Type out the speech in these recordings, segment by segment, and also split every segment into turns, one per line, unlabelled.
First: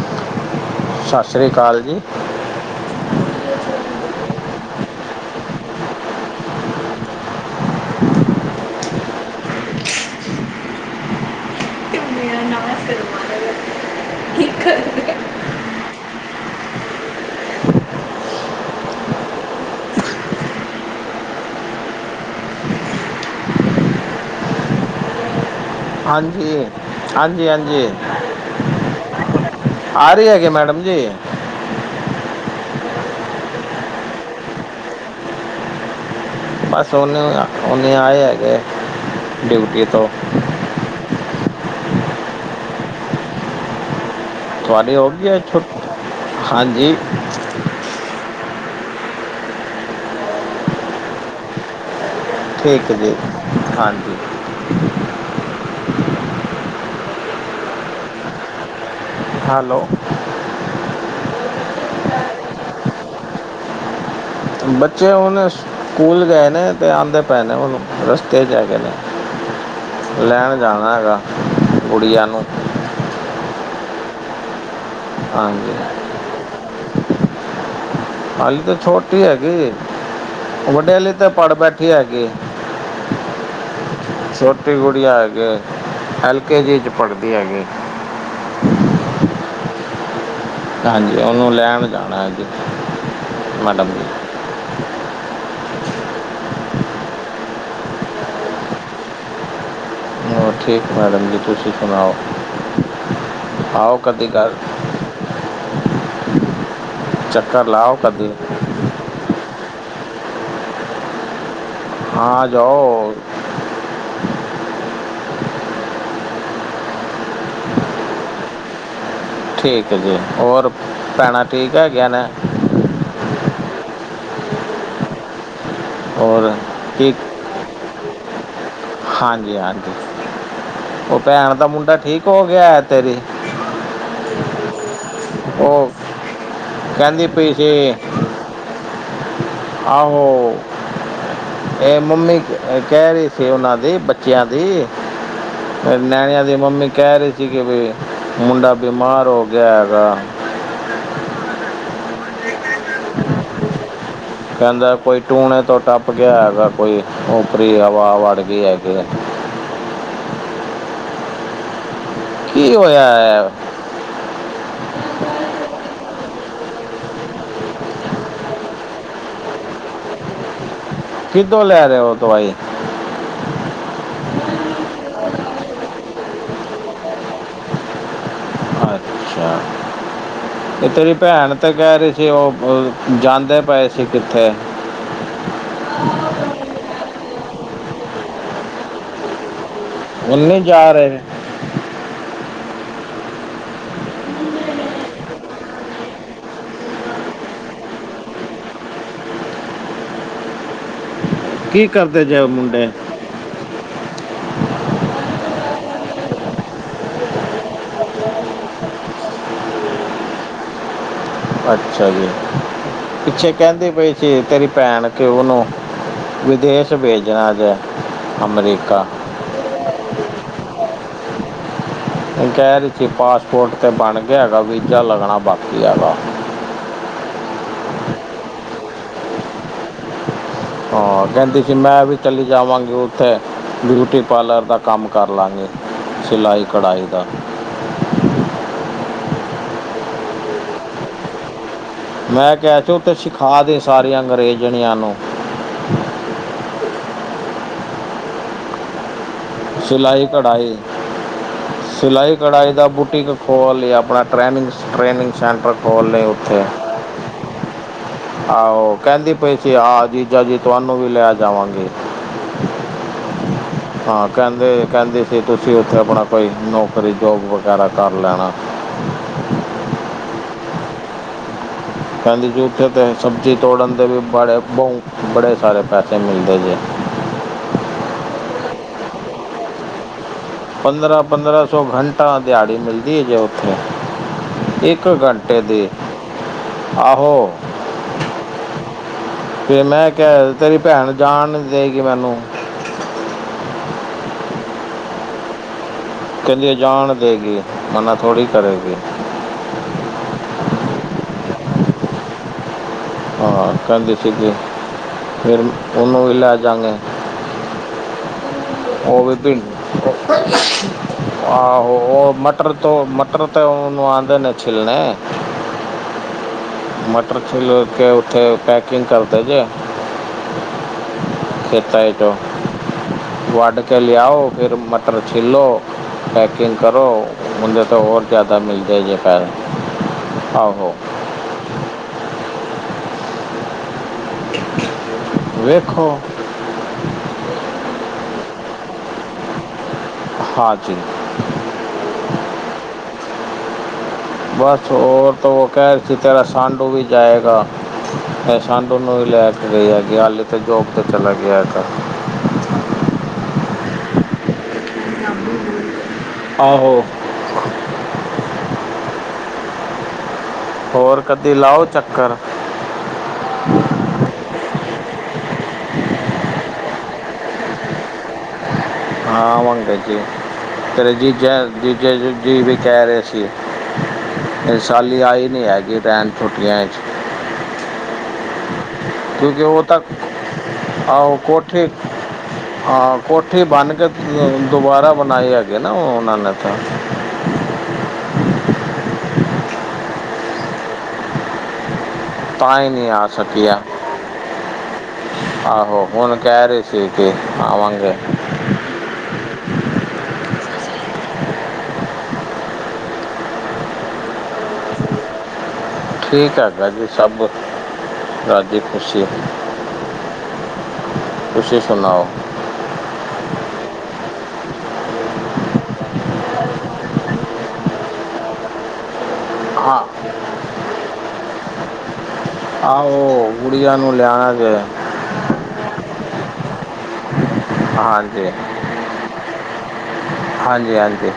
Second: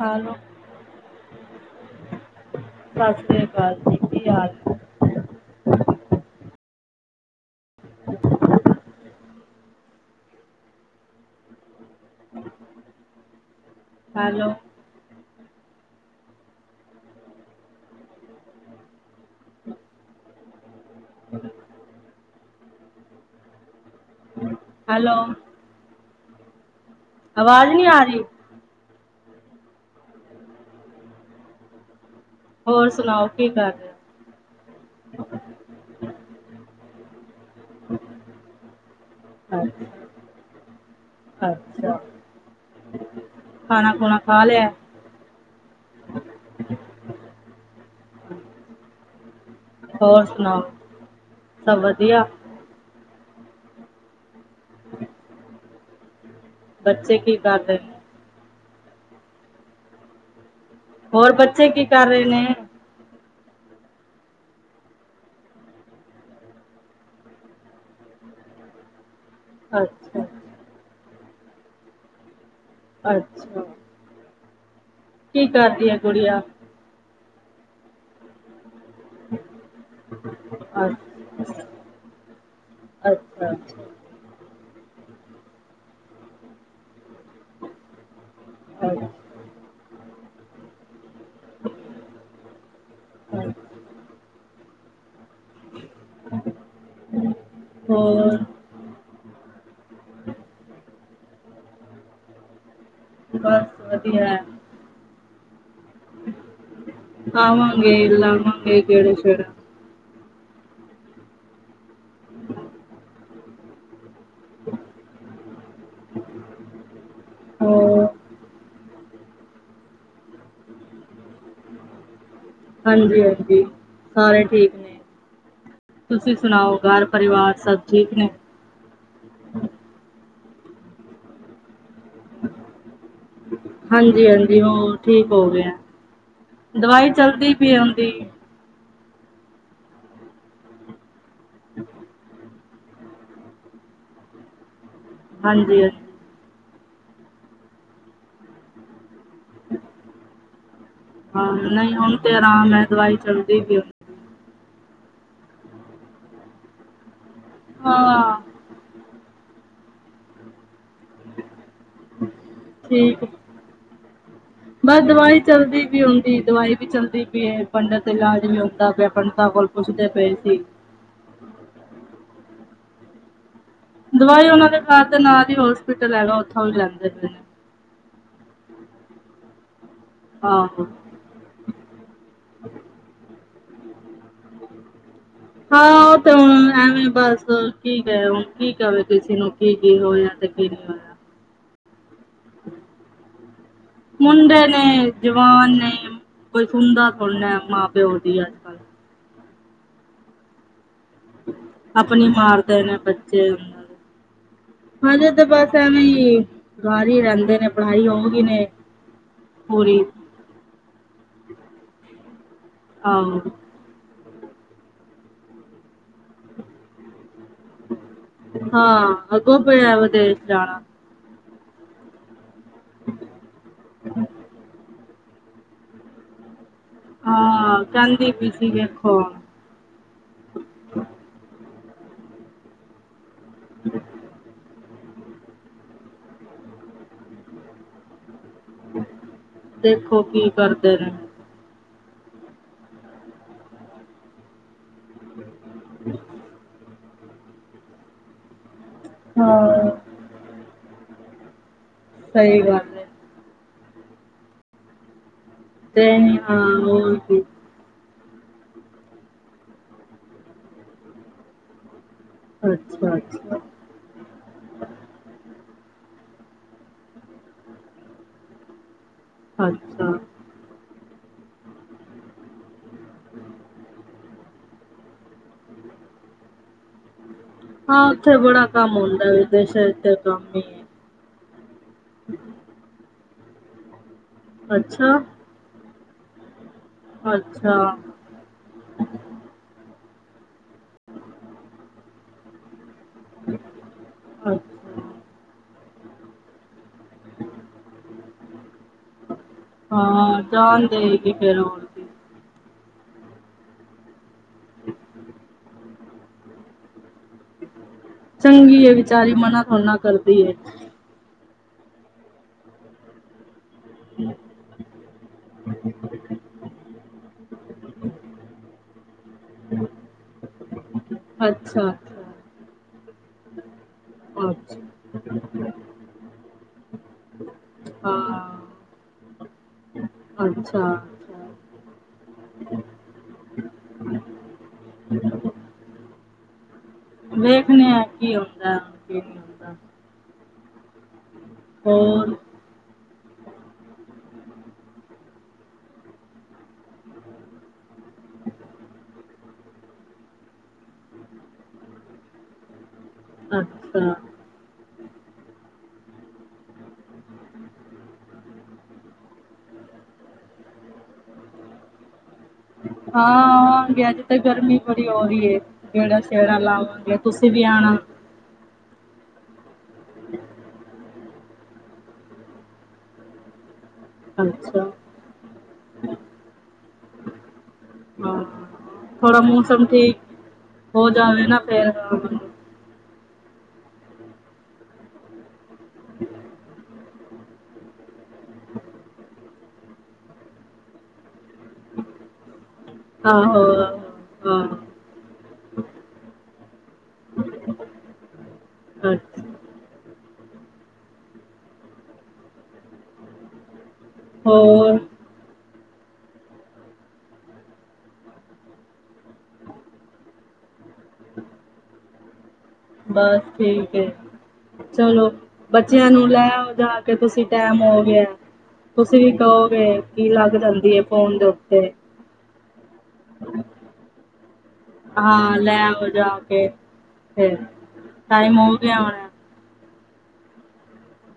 Hello ਓ
ਸਸਰੀ ਕਾਲ ਜੀ
ਸਸਰੀ ਕਾਲ ਜੀ ਕੀ ਹਾਲ ਆ [inaudible]
ਮੈਂ ਹਾਂ ਸਿਰ ਬਨ ਲੈ
ਹੈਲੋ
ਕੀ ਕਰਨ ਦੇ ਏ [inaudible]
ਹੈਲੋ ਓ
ਹਾਂਜੀ ਈ ਹਾਂਜੀ ਈ
ਆਵਾਜ਼
ਹਾਂਜੀ
ਨਹੀਂ
ਈ
ਆ ਰਹੀ
ਆ ਰਈ ਹੈਗੀ ਮੈਡਮ ਜੀ ਈ
ਹੋਰ ਸੁਣਾਓ ਕੀ ਕਰ ਰਹੇ ਏ
ਬਸ ਓਨੇ ਓਨੇ ਆਏ ਹੈਗੇ ਏ
ਹਾਂਜੀ ਈ ਅੱਛਾ ਆ ਖਾਣਾ ਖੁਣਾ ਖਾ ਲਿਆ ਐ
ਤੁਹਾਡੇ ਹੋ ਗੀ ਏ ਛੁੱਟੀ ਈ ਹਾਂਜੀ ਈ
ਹੋਰ ਸੁਣਾਓ ਸਭ ਵਧੀਆ
ਠੀਕ ਈ ਜੀ ਹਾਂਜੀ
ਬੱਚੇ ਕੀ ਕਰ ਰਹੇ ਏ
ਹੈਲੋ ਓ
ਹੋਰ ਬੱਚੇ ਕੀ ਕਰ ਰਹੇ ਨੇ ਏ
ਬੱਚੇ ਹੁਣ ਸ ਸਕੂਲ ਗਏ ਨੇ ਤੇ ਆਦੇ ਪਏ ਨੇ ਉਹਨੂੰ ਰਸਤੇ ਚ ਹੈਗੇ ਏ ਨੇ
ਅੱਛਾ
ਲੈਣ ਜਾਣਾ ਹੈਗਾ ਗੁਡੀਆਂ ਨੂੰ
ਅੱਛਾ ਆ ਕੀ
ਹਾਂਜੀ
ਕਰਦੀਆ ਗੁਡੀਆਂ
ਹਲੀ ਤੇ ਛੋਟੀ ਹੈਗੀ ਈ
ਅੱਛਾ
ਵੱਡੇ ਆਲੇ ਏ ਉਹ ਤੇ ਪੜ੍ਹ ਬੈਠੇ ਹੈਗੇ ਏ
ਅੱਛਾ
ਛੋਟੀ ਗੁੜੀਆ ਹੈਗੇ ਏ ਐਲ ਕੇ ਜੀ ਚ ਪੜ੍ਹਦੀ ਹੈਗੀ ਈ
ਆ ਜ ਆ
ਹਾਂਜੀ ਓਨੂੰ ਲੈਣ ਜਾਣਾ ਅੱਜ, ਮੈਡਮ ਜੀ।
ਹੋਰ
ਹੋਰ ਠੀਕ ਮੈਡਮ ਜੀ, ਤੁਸੀਂ ਸੁਨਾਓ
ਬਸ
ਆਓ ਕਦੀ ਘਰ। ਚੱਕਰ
ਆਵਗੇ,
ਲਾਓ ਕਦੀ
ਲਾਵਾਂਗੇ ਗੇੜਾ ਸ਼ੇੜਾ।
ਆਂ ਜਾਓ।
ਹੋਰ
ਠੀਕ ਐ ਜੀ, ਹੋਰ ਭੈਣਾਂ ਠੀਕ ਹੈਗੀਆਂ ਨੇ?
ਹਾਂਜੀ-ਹਾਂਜੀ ਸਾਰੇ ਠੀਕ ਨੇ। ਤੁਸੀਂ
ਔਰ
ਸੁਣਾਓ ਘਰ ਪਰਿਵਾਰ ਸਭ ਠੀਕ ਨੇ।
ਹਾਂਜੀ-ਹਾਂਜੀ ਓ ਭੈਣ ਦਾ ਮੁੰਡਾ ਠੀਕ ਹੋ ਗਯਾ ਤੇਰੀ
ਹਾਂਜੀ ਹਾਂਜੀ ਉਹ ਠੀਕ ਹੋ ਗਏ
ਓ
ਆ ਦਵਾਈ
ਕੈਂਦੀ ਪਈ
ਚਲਦੀ
ਸੀ
ਹੁੰਦੀ
ਆਹੋ, ਐ ਮੰਮੀ ਐ ਕੈ ਰੀ ਸੀ ਓਨਾਂ ਦੀ ਬੱਚੇਆਂ ਦੀ,
ਹਾਂਜੀ ਹਾਂਜੀ
ਨਿਆਣਿਆਂ ਦੀ ਮੰਮੀ ਕੈ ਰੀ ਸੀ ਕਿ ਵੀ ਮੁੰਡਾ ਬਿਮਾਰ ਹੋ ਗਯਾ ਹੈਗਾ।
ਹਾਂ ਨਈ ਹੁਨ ਤੇ ਆਰਾਮ ਐ, ਦਵਾਈ ਚੱਲਦੀ ਪਈ ਓਦੀ।
ਕੈਂਦਾ ਕੋਈ ਟੂਣੇ ਤੋਂ ਟੱਪ ਗਯਾ ਹੈਗਾ ਕੋਈ, ਉਪਰੀ ਹਵਾ ਵੜ
ਹਾਂ
ਗੀ ਹੈਗੀ ਐ। ਕੀ ਹੋਏਆ ਐ?
ਹਮ ਬਸ ਦਵਾਈ ਚੱਲਦੀ ਪਈ ਉਂਦੀ, ਦਵਾਈ ਵੀ ਚਲਦੀ ਪਈ ਏ, ਪੰਡਿਤ ਦਾ ਇਲਾਜ ਵੀ ਹੁੰਦਾ ਪਯਾ, ਪੰਡਿਤਾਂ ਕੋਲ ਪੁੱਛਦੇ ਪਏ ਸੀ।
ਕਿੱਦੋ ਲੈ ਰੇ ਓ ਦਵਾਈ?
ਦਵਾਈ ਓਨਾਂ ਦੇ ਘਰ ਦੇ ਨਾਲ ਈ ਹੋਸਪਿਟਲ ਹੈਗਾ ਓਥੋਂ ਵੀ ਲੈਂਦੇ ਨੇ। ਆਹੋ
ਤੇ ਤੇਰੀ ਭੈਣ ਤੇ ਕੈ ਰੀ ਸੀ ਓ ਜਾਂਦੇ ਪਏ ਸੀ ਕਿੱਥੇ।
ਹਾਂ ਓ ਤੇ ਹੁਨ ਐਵੇਂ ਬਸ ਠੀਕ ਐ ਹੁਨ ਕੀ ਕਵੇ ਕਿਸੀ ਨੂੰ। ਕੀ ਕੀ ਹੋਏਆ
ਉਹ
ਤੇ
ਨਹੀਂ
ਕੀ ਨੀ
ਜਾ
ਹੋਏਆ।
ਰਹੇ
[inaudible] ਮੁੰਡੇ ਨੇ, ਜਵਾਨ ਨੇ ਕੋਈ ਸੁੁਨਦਾ ਥੋੜੀ ਨਾ ਐ ਮਾਂ ਪਿਓ ਦੀ ਅੱਜ। ਕੱਲ
ਕੀ ਕਰਦੇ
ਅਪਨੀ
ਜੇ ਉਹ
ਮਾਰਦੇ
ਮੁੰਡੇ
ਨੇ ਬੱਚੇ। ਹਾਲੇ ਤੇ ਬਸ ਐਵੇਂ ਹੀ ਘਰ ਈ ਰੈਂਦੇ ਨੇ ਪੜ੍ਹਾਈ ਹੋਗੀ ਨੇ। ਪੂਰੀ
ਅੱਛਾ ਜੀ,
ਆਹੋ
ਪਿੱਛੇ ਕੈਂਦੀ ਪਈ ਕਿ ਤੇਰੀ ਭੈਣ ਕਿ ਓਨੂੰ ਵਿਦੇਸ਼ ਭੇਜਣਾ ਜੇ ਅਮਰੀਕਾ
ਹਾਂ ਅੱਗੋਂ ਪਯਾ ਵਦੇਸ਼ ਜਾਣਾ।
ਨੀ ਕੈ ਰੀ ਸੀਂ ਪਾਸਪੋਰਟ 'ਤੇ ਬਣ ਗਯਾ ਹੈਗਾ ਵੀਜ਼ਾ ਲੱਗਣਾ ਬਾਕੀ ਹੈਗਾ।
ਹਾਂ ਕੈਂਦੀ ਪਈ ਸੀ ਵੇਖੋ ਹੁਣ।
ਹਾਂ ਕੈਂਦੀ ਸੀ ਮੈਂ ਵੀ ਚੱਲੀ ਜਾਵਾਂਗੀ ਉੱਥੇ ਬਿਊਟੀ ਪਾਰਲਰ ਦਾ ਕੰਮ ਕਰ ਲਾਂਗੀ, ਸਿਲਾਈ ਕਢਾਈ ਦਾ।
ਦੇਖੋ ਕੀ ਕਰਦੇ ਨੇ।
ਮੈਂ ਕਯਾ ਸੀ ਓਥੇ ਸਿਖਾਂ ਦੇ ਸਾਰੀਆਂ ਅੰਗਰੇਜ਼ਣੀਆਂ ਨੂੰ।
[inaudible] ਹਾਂ
ਸਿਲਾਈ ਕਢਾਈ, ਸਿਲਾਈ
ਸਹੀ
ਕਢਾਈ ਦਾ
ਗੱਲ ਹੈ
ਬੂਟੀਕ ਖੋਲ ਲੀ ਆਪਣਾ ਟ੍ਰੈਨਿੰਗ, ਟ੍ਰੇਨਿੰਗ ਸੈਂਟਰ ਖੋਲ
ਤੇ
ਲੀ
ਹਾਂ
ਓਥੇ।
ਹੋਰ ਕੀ
ਆਹੋ ਕੈਂਦੀ ਪਈ ਸੀ ਹਾਂ ਜੀਜਾ ਜੀ ਤੁਆਨੂੰ ਵੀ ਲੈ ਜਾਵਾਂਗੀ।
ਅੱਛਾ-ਅੱਛਾ।
ਹਾਂ। ਕਹਿੰਦੇ, ਕਹਿੰਦੇ ਸੀ ਤੁਸੀਂ ਉੱਥੇ ਆਪਣਾ ਕੋਈ, ਨੌਕਰੀ -ਜੋਬ ਵਗੈਰਾ ਕਰ ਲੈਣਾ।
ਅੱਛਾ।
ਕਹਿੰਦੀ ਸੀ ਉਥੇ ਤੇ ਸਬਜ਼ੀ ਤੋੜਨ ਦੇ ਵੀ ਬੜੇ ਭੋਉ, ਬੜੇ ਸਾਰੇ ਪੈਸੇ ਮਿਲਦੇ ਜੇ।
ਹਾਂ, ਉੱਥੇ ਬੜਾ ਕੰਮ ਹੁੰਦਾ ਵਿਦੇਸ਼ਾਂ ਚ ਕੰਮ ਈ ਏ।
ਪੰਦਰਾਂ- ਪੰਦਰਾਂ ਸੌ ਘੰਟਾ ਦਿਹਾੜੀ ਮਿਲਦੀ ਹੈ ਜੇ ਉੱਥੇ, ਇੱਕ
ਅੱਛਾ
ਘੰਟਾ ਦੀ, ਆਹੋ,
ਅੱਛਾ
ਪੇ ਮੈਂ ਕਿ ਤੇਰੀ ਭੈਣ ਜਾਣ ਦੇਗੀ ਮੈਨੂੰ।
ਅੱਛਾ।
ਕਹਿੰਦੀਵਆ‌ ਜਾਣ ਦੇਗੀ, ਮਨਾ ਥੋੜੀ ਕਰੇਗੀ।
ਹਾਂ, ਜਾਣ ਦੇਏਗੀ ਫੇਰ ਉਹ।
ਹਾਂ, ਕਹਿੰਦੀ ਸੀਗੀ
[inaudible]
ਫਿਰ ਉਹਨੂੰ ਵੀ ਲੈ ਜਾਂਗਾ।
ਚੰਗੀ ਹੈ
ਓ
ਵਿਚਾਰੀ
ਬੀਬੀ,
ਮਨਾ ਥੋੜ੍ਹਾ ਨਾ ਕਰਦੀ ਹੈ
ਆਹੋ ਉਹ ਮਟਰ ਤੋਂ ਮਟਰ ਉਹਨੂੰ ਆਂਦੇ ਨੇ ਛਿੱਲਨੇ। ਮਟਰ ਛਿੱਲ ਕੇ ਉੱਥੇ ਪੈਕਿੰਗ ਕਰਦੇ ਜੇ,
ਅੱਛਾ
ਤੇ ਦੋ [inaudible] ਕੇ ਲਿਆਓ,
ਅੱਛਾ
ਫਿਰ
ਅੱਛਾ
ਮਟਰ ਛਿੱਲੋ, ਪੈਕਿੰਗ ਕਰੋ। ਮ ਤੇ ਹੋਰ ਜ਼ਿਆਦਾ
ਹਾਂ
ਮਿਲ਼ਦੇ ਜੇ ਪੈਹੈ, ਆਹੋ।
ਅੱਛਾ ਅੱਛਾ
ਵੇਖੋ।
ਵੇਖਣੇ ਆ ਕੀ ਹੁੰਦਾ ਅੱਗੇ।
ਹਾਂਜੀ।
ਹੋਰ?
ਬਸ ਹੋਰ ਤਾਂ ਉਹ ਕਹਿ ਰਹੀ ਸੀ ਤੇਰਾ ਸਾਂਢੂ ਵੀ ਜਾਏਗਾ। ਇਹ ਸਾਢੂ ਵੀ ਲੈ ਕੇ ਗਈ ਹੈਗੀ, ਹਾਲੇ ਤੇ ਜੋਬ ਤੇ ਚਲਾ ਗਿਆ ਹੈਗਾ।
ਅੱਛਾ।
ਆਹੋ। ਹੋਰ ਕਦੇ ਲਾਓ ਚੱਕਰ।
ਹਾਂ, ਆਵਾਂਗੇ, ਅੱਜ ਤੇ ਗਰਮੀ ਬੜੀ ਹੋ ਰਹੀ ਏ। ਗੇੜਾ- ਸ਼ੇੜਾ ਲਾਵਾਂਗੇ। ਤੁਸੀਂ ਵੀ ਆਣਾ?
ਹਾਂ ਆਵਾਂਗੇ ਜੀ। ਤੇਰਾ ਜੀਜਾ - ਜੀਜਾ ਜੀ ਵੀ ਕਹਿ ਰਹੇ
ਅੱਛਾ
ਸਾਲੀ ਆਈ ਨਹੀਂ ਹੈਗੀ ਰਹਿਣ ਛੁੱਟੀਆਂ 'ਚ।
ਹਾਂ। ਥੋੜਾ
ਕਿਉਂਕਿ ਉਹ
ਮੌਸਮ
ਤਾਂ
ਠੀਕ ਹੋ
ਆਹੋ
ਜਾਵੇ ਨਾ
ਕੋਠੀ
ਫਿਰ ਆਵਾਂਗੇ।
ਹਾਂ, ਕੋਠੀ ਬੰਨ ਕੇ ਦੁਬਾਰਾ ਬਣਾਈ ਹੈਗੇ ਨਾ ਉਹਨਾਂ ਨੇ ਤਾਂ। ਤਾਂਹੀ ਨੀ ਆ
ਆਹੋ
ਸਕਿਆ।
ਹਾਂ
ਆਹੋ, ਹੁਣ ਕਹਿ ਰਹੀ ਸੀ ਕਿ ਆਵਾਂਗੇ।
ਅੱਛਾ। ਹੋਰ!
ਠੀਕ ਆ ਜੀ ਸਭ, ਰਾਜ਼ੀ -ਖੁਸ਼ੀ। ਤੁਸੀ ਸੁਣਾਓ।
ਬਸ ਠੀਕ ਏ। ਚਲੋ, ਬੱਚਿਆਂ ਨੂੰ ਲੈ ਆਓ ਜਾ ਕੇ ਤੁਸੀਂ, ਟੈਮ ਹੋ ਗਿਆ। ਤੁਸੀਂ ਵੀ ਕਹੋਗੇ,
ਹਾਂ
ਕੀ ਲੱਗ ਜਾਂਦੀ ਐ ਫੋਨ ਦੇ ਉੱਤੇ।
ਆਹੋ ਗੁੜੀਆਂ ਨੂੰ ਲਿਆਣਾ ਜੇ।
ਹਾਂ, ਲੈ ਆਵੋ ਜਾਕੇ ਫਿਰ,
ਹਾਂਜੀ
ਟਾਈਮ ਹੋਗਿਆ ਹੋਣਾ।
ਹਾਂਜੀ-ਹਾਂਜੀ।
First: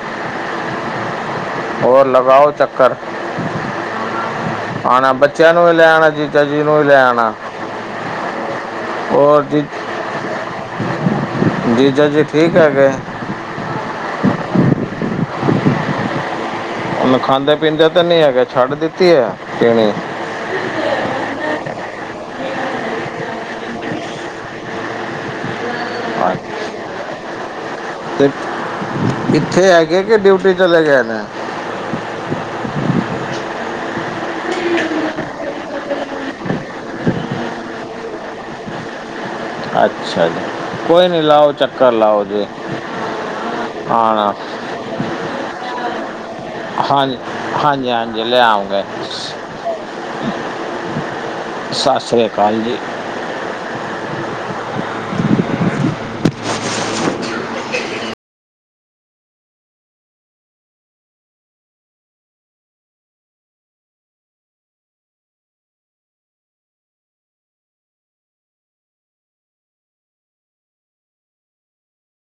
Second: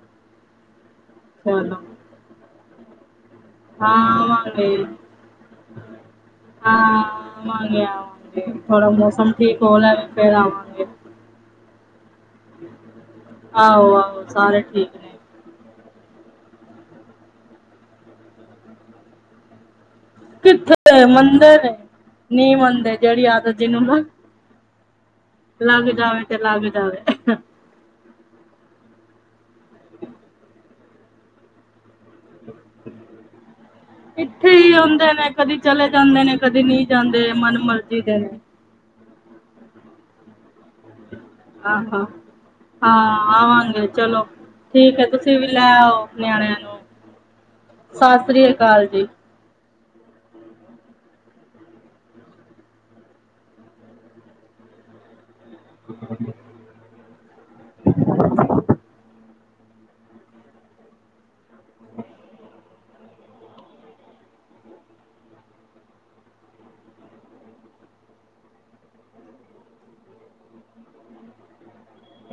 ਚਲੋ
ਹੋਰ ਲਗਾਓ, ਚੱਕਰ
ਹਾਂ ਆਵਾਂਗੇ,
ਆਣਾ ਬੱਚਿਆਂ ਨੂੰ ਵੀ ਲੈ ਆਉਣਾ ਜੀਜਾ ਜੀ ਨੂੰ
ਹਾਂ
ਵੀ ਲੈ ਆਉਣਾ
ਆਵਾਂਗੇ-ਆਵਾਂਗੇ। ਥੋੜਾ ਮੌਸਮ
ਹੋਰ
ਠੀਕ
ਜੀ
ਹੋ ਲੈਵੇ, ਫਿਰ ਆਵਾਂਗੇ।
ਜੀਜਾ ਜੀ, ਠੀਕ ਹੈਗੇ?
ਆਹੋ-ਆਹੋ ਸਾਰੇ ਠੀਕ। ਨੇ
ਹੁੰਨ ਖਾਂਦੇ-ਪੀਂਦੇ ਤੇ ਨਹੀਂ ਹੈਗੇ, ਛੱਡ ਦਿੱਤੀ ਹੈ ਪੀਣੀ?
ਕਿੱਥੇ ਮੰਨਦੇ ਨੇ, ਨਹੀਂ ਮੰਨਦੇ, ਜਿਹੜੀ ਆਦਤ ਜਿਹਨੂੰ ਨਾ ਲੱਗ ਜਾਵੇ, ਤੇ ਲੱਗ ਜਾਵੇ।
ਤੇ ਇੱਥੇ ਹੈਗੇ, ਕਿ ਡਿਊਟੀ ਚਲੇ ਗਏ ਨੇ?
[inaudible] ਇੱਥੇ ਹੀ ਹੁੰਦੇ ਨੇ, ਕਦੇ ਚਲੇ ਜਾਂਦੇ ਨੇ, ਕਦੀ ਨਹੀਂ ਜਾਂਦੇ, ਮਨ ਮਰਜੀ ਦੇ ਨੇ।
ਅੱਛਾ ਜੀ, ਕੋਈ ਨੀ ਲਾਓ ਚੱਕਰ
ਆਹੋ
ਲਾਓ ਜੀ,
ਹਾਂ ਆਵਾਂਗੇ ਚਲੋ
ਆ।
ਠੀਕ ਹੈ ਤੁਸੀਂ ਵੀ ਲੈ ਆਓ ਨਿਆਣਿਆਂ ਨੂੰ
ਹਾਂਜੀ-ਹਾਂਜੀ, ਹਾਂਜੀ
ਸਤਿ ਸ੍ਰੀ
ਲਿਆਂਓਗੇ।
ਅਕਾਲ ਜੀ
ਸਸ ਸ੍ਰੀ ਕਾਲ ਜੀ।
[unintelligible] [unintelligible]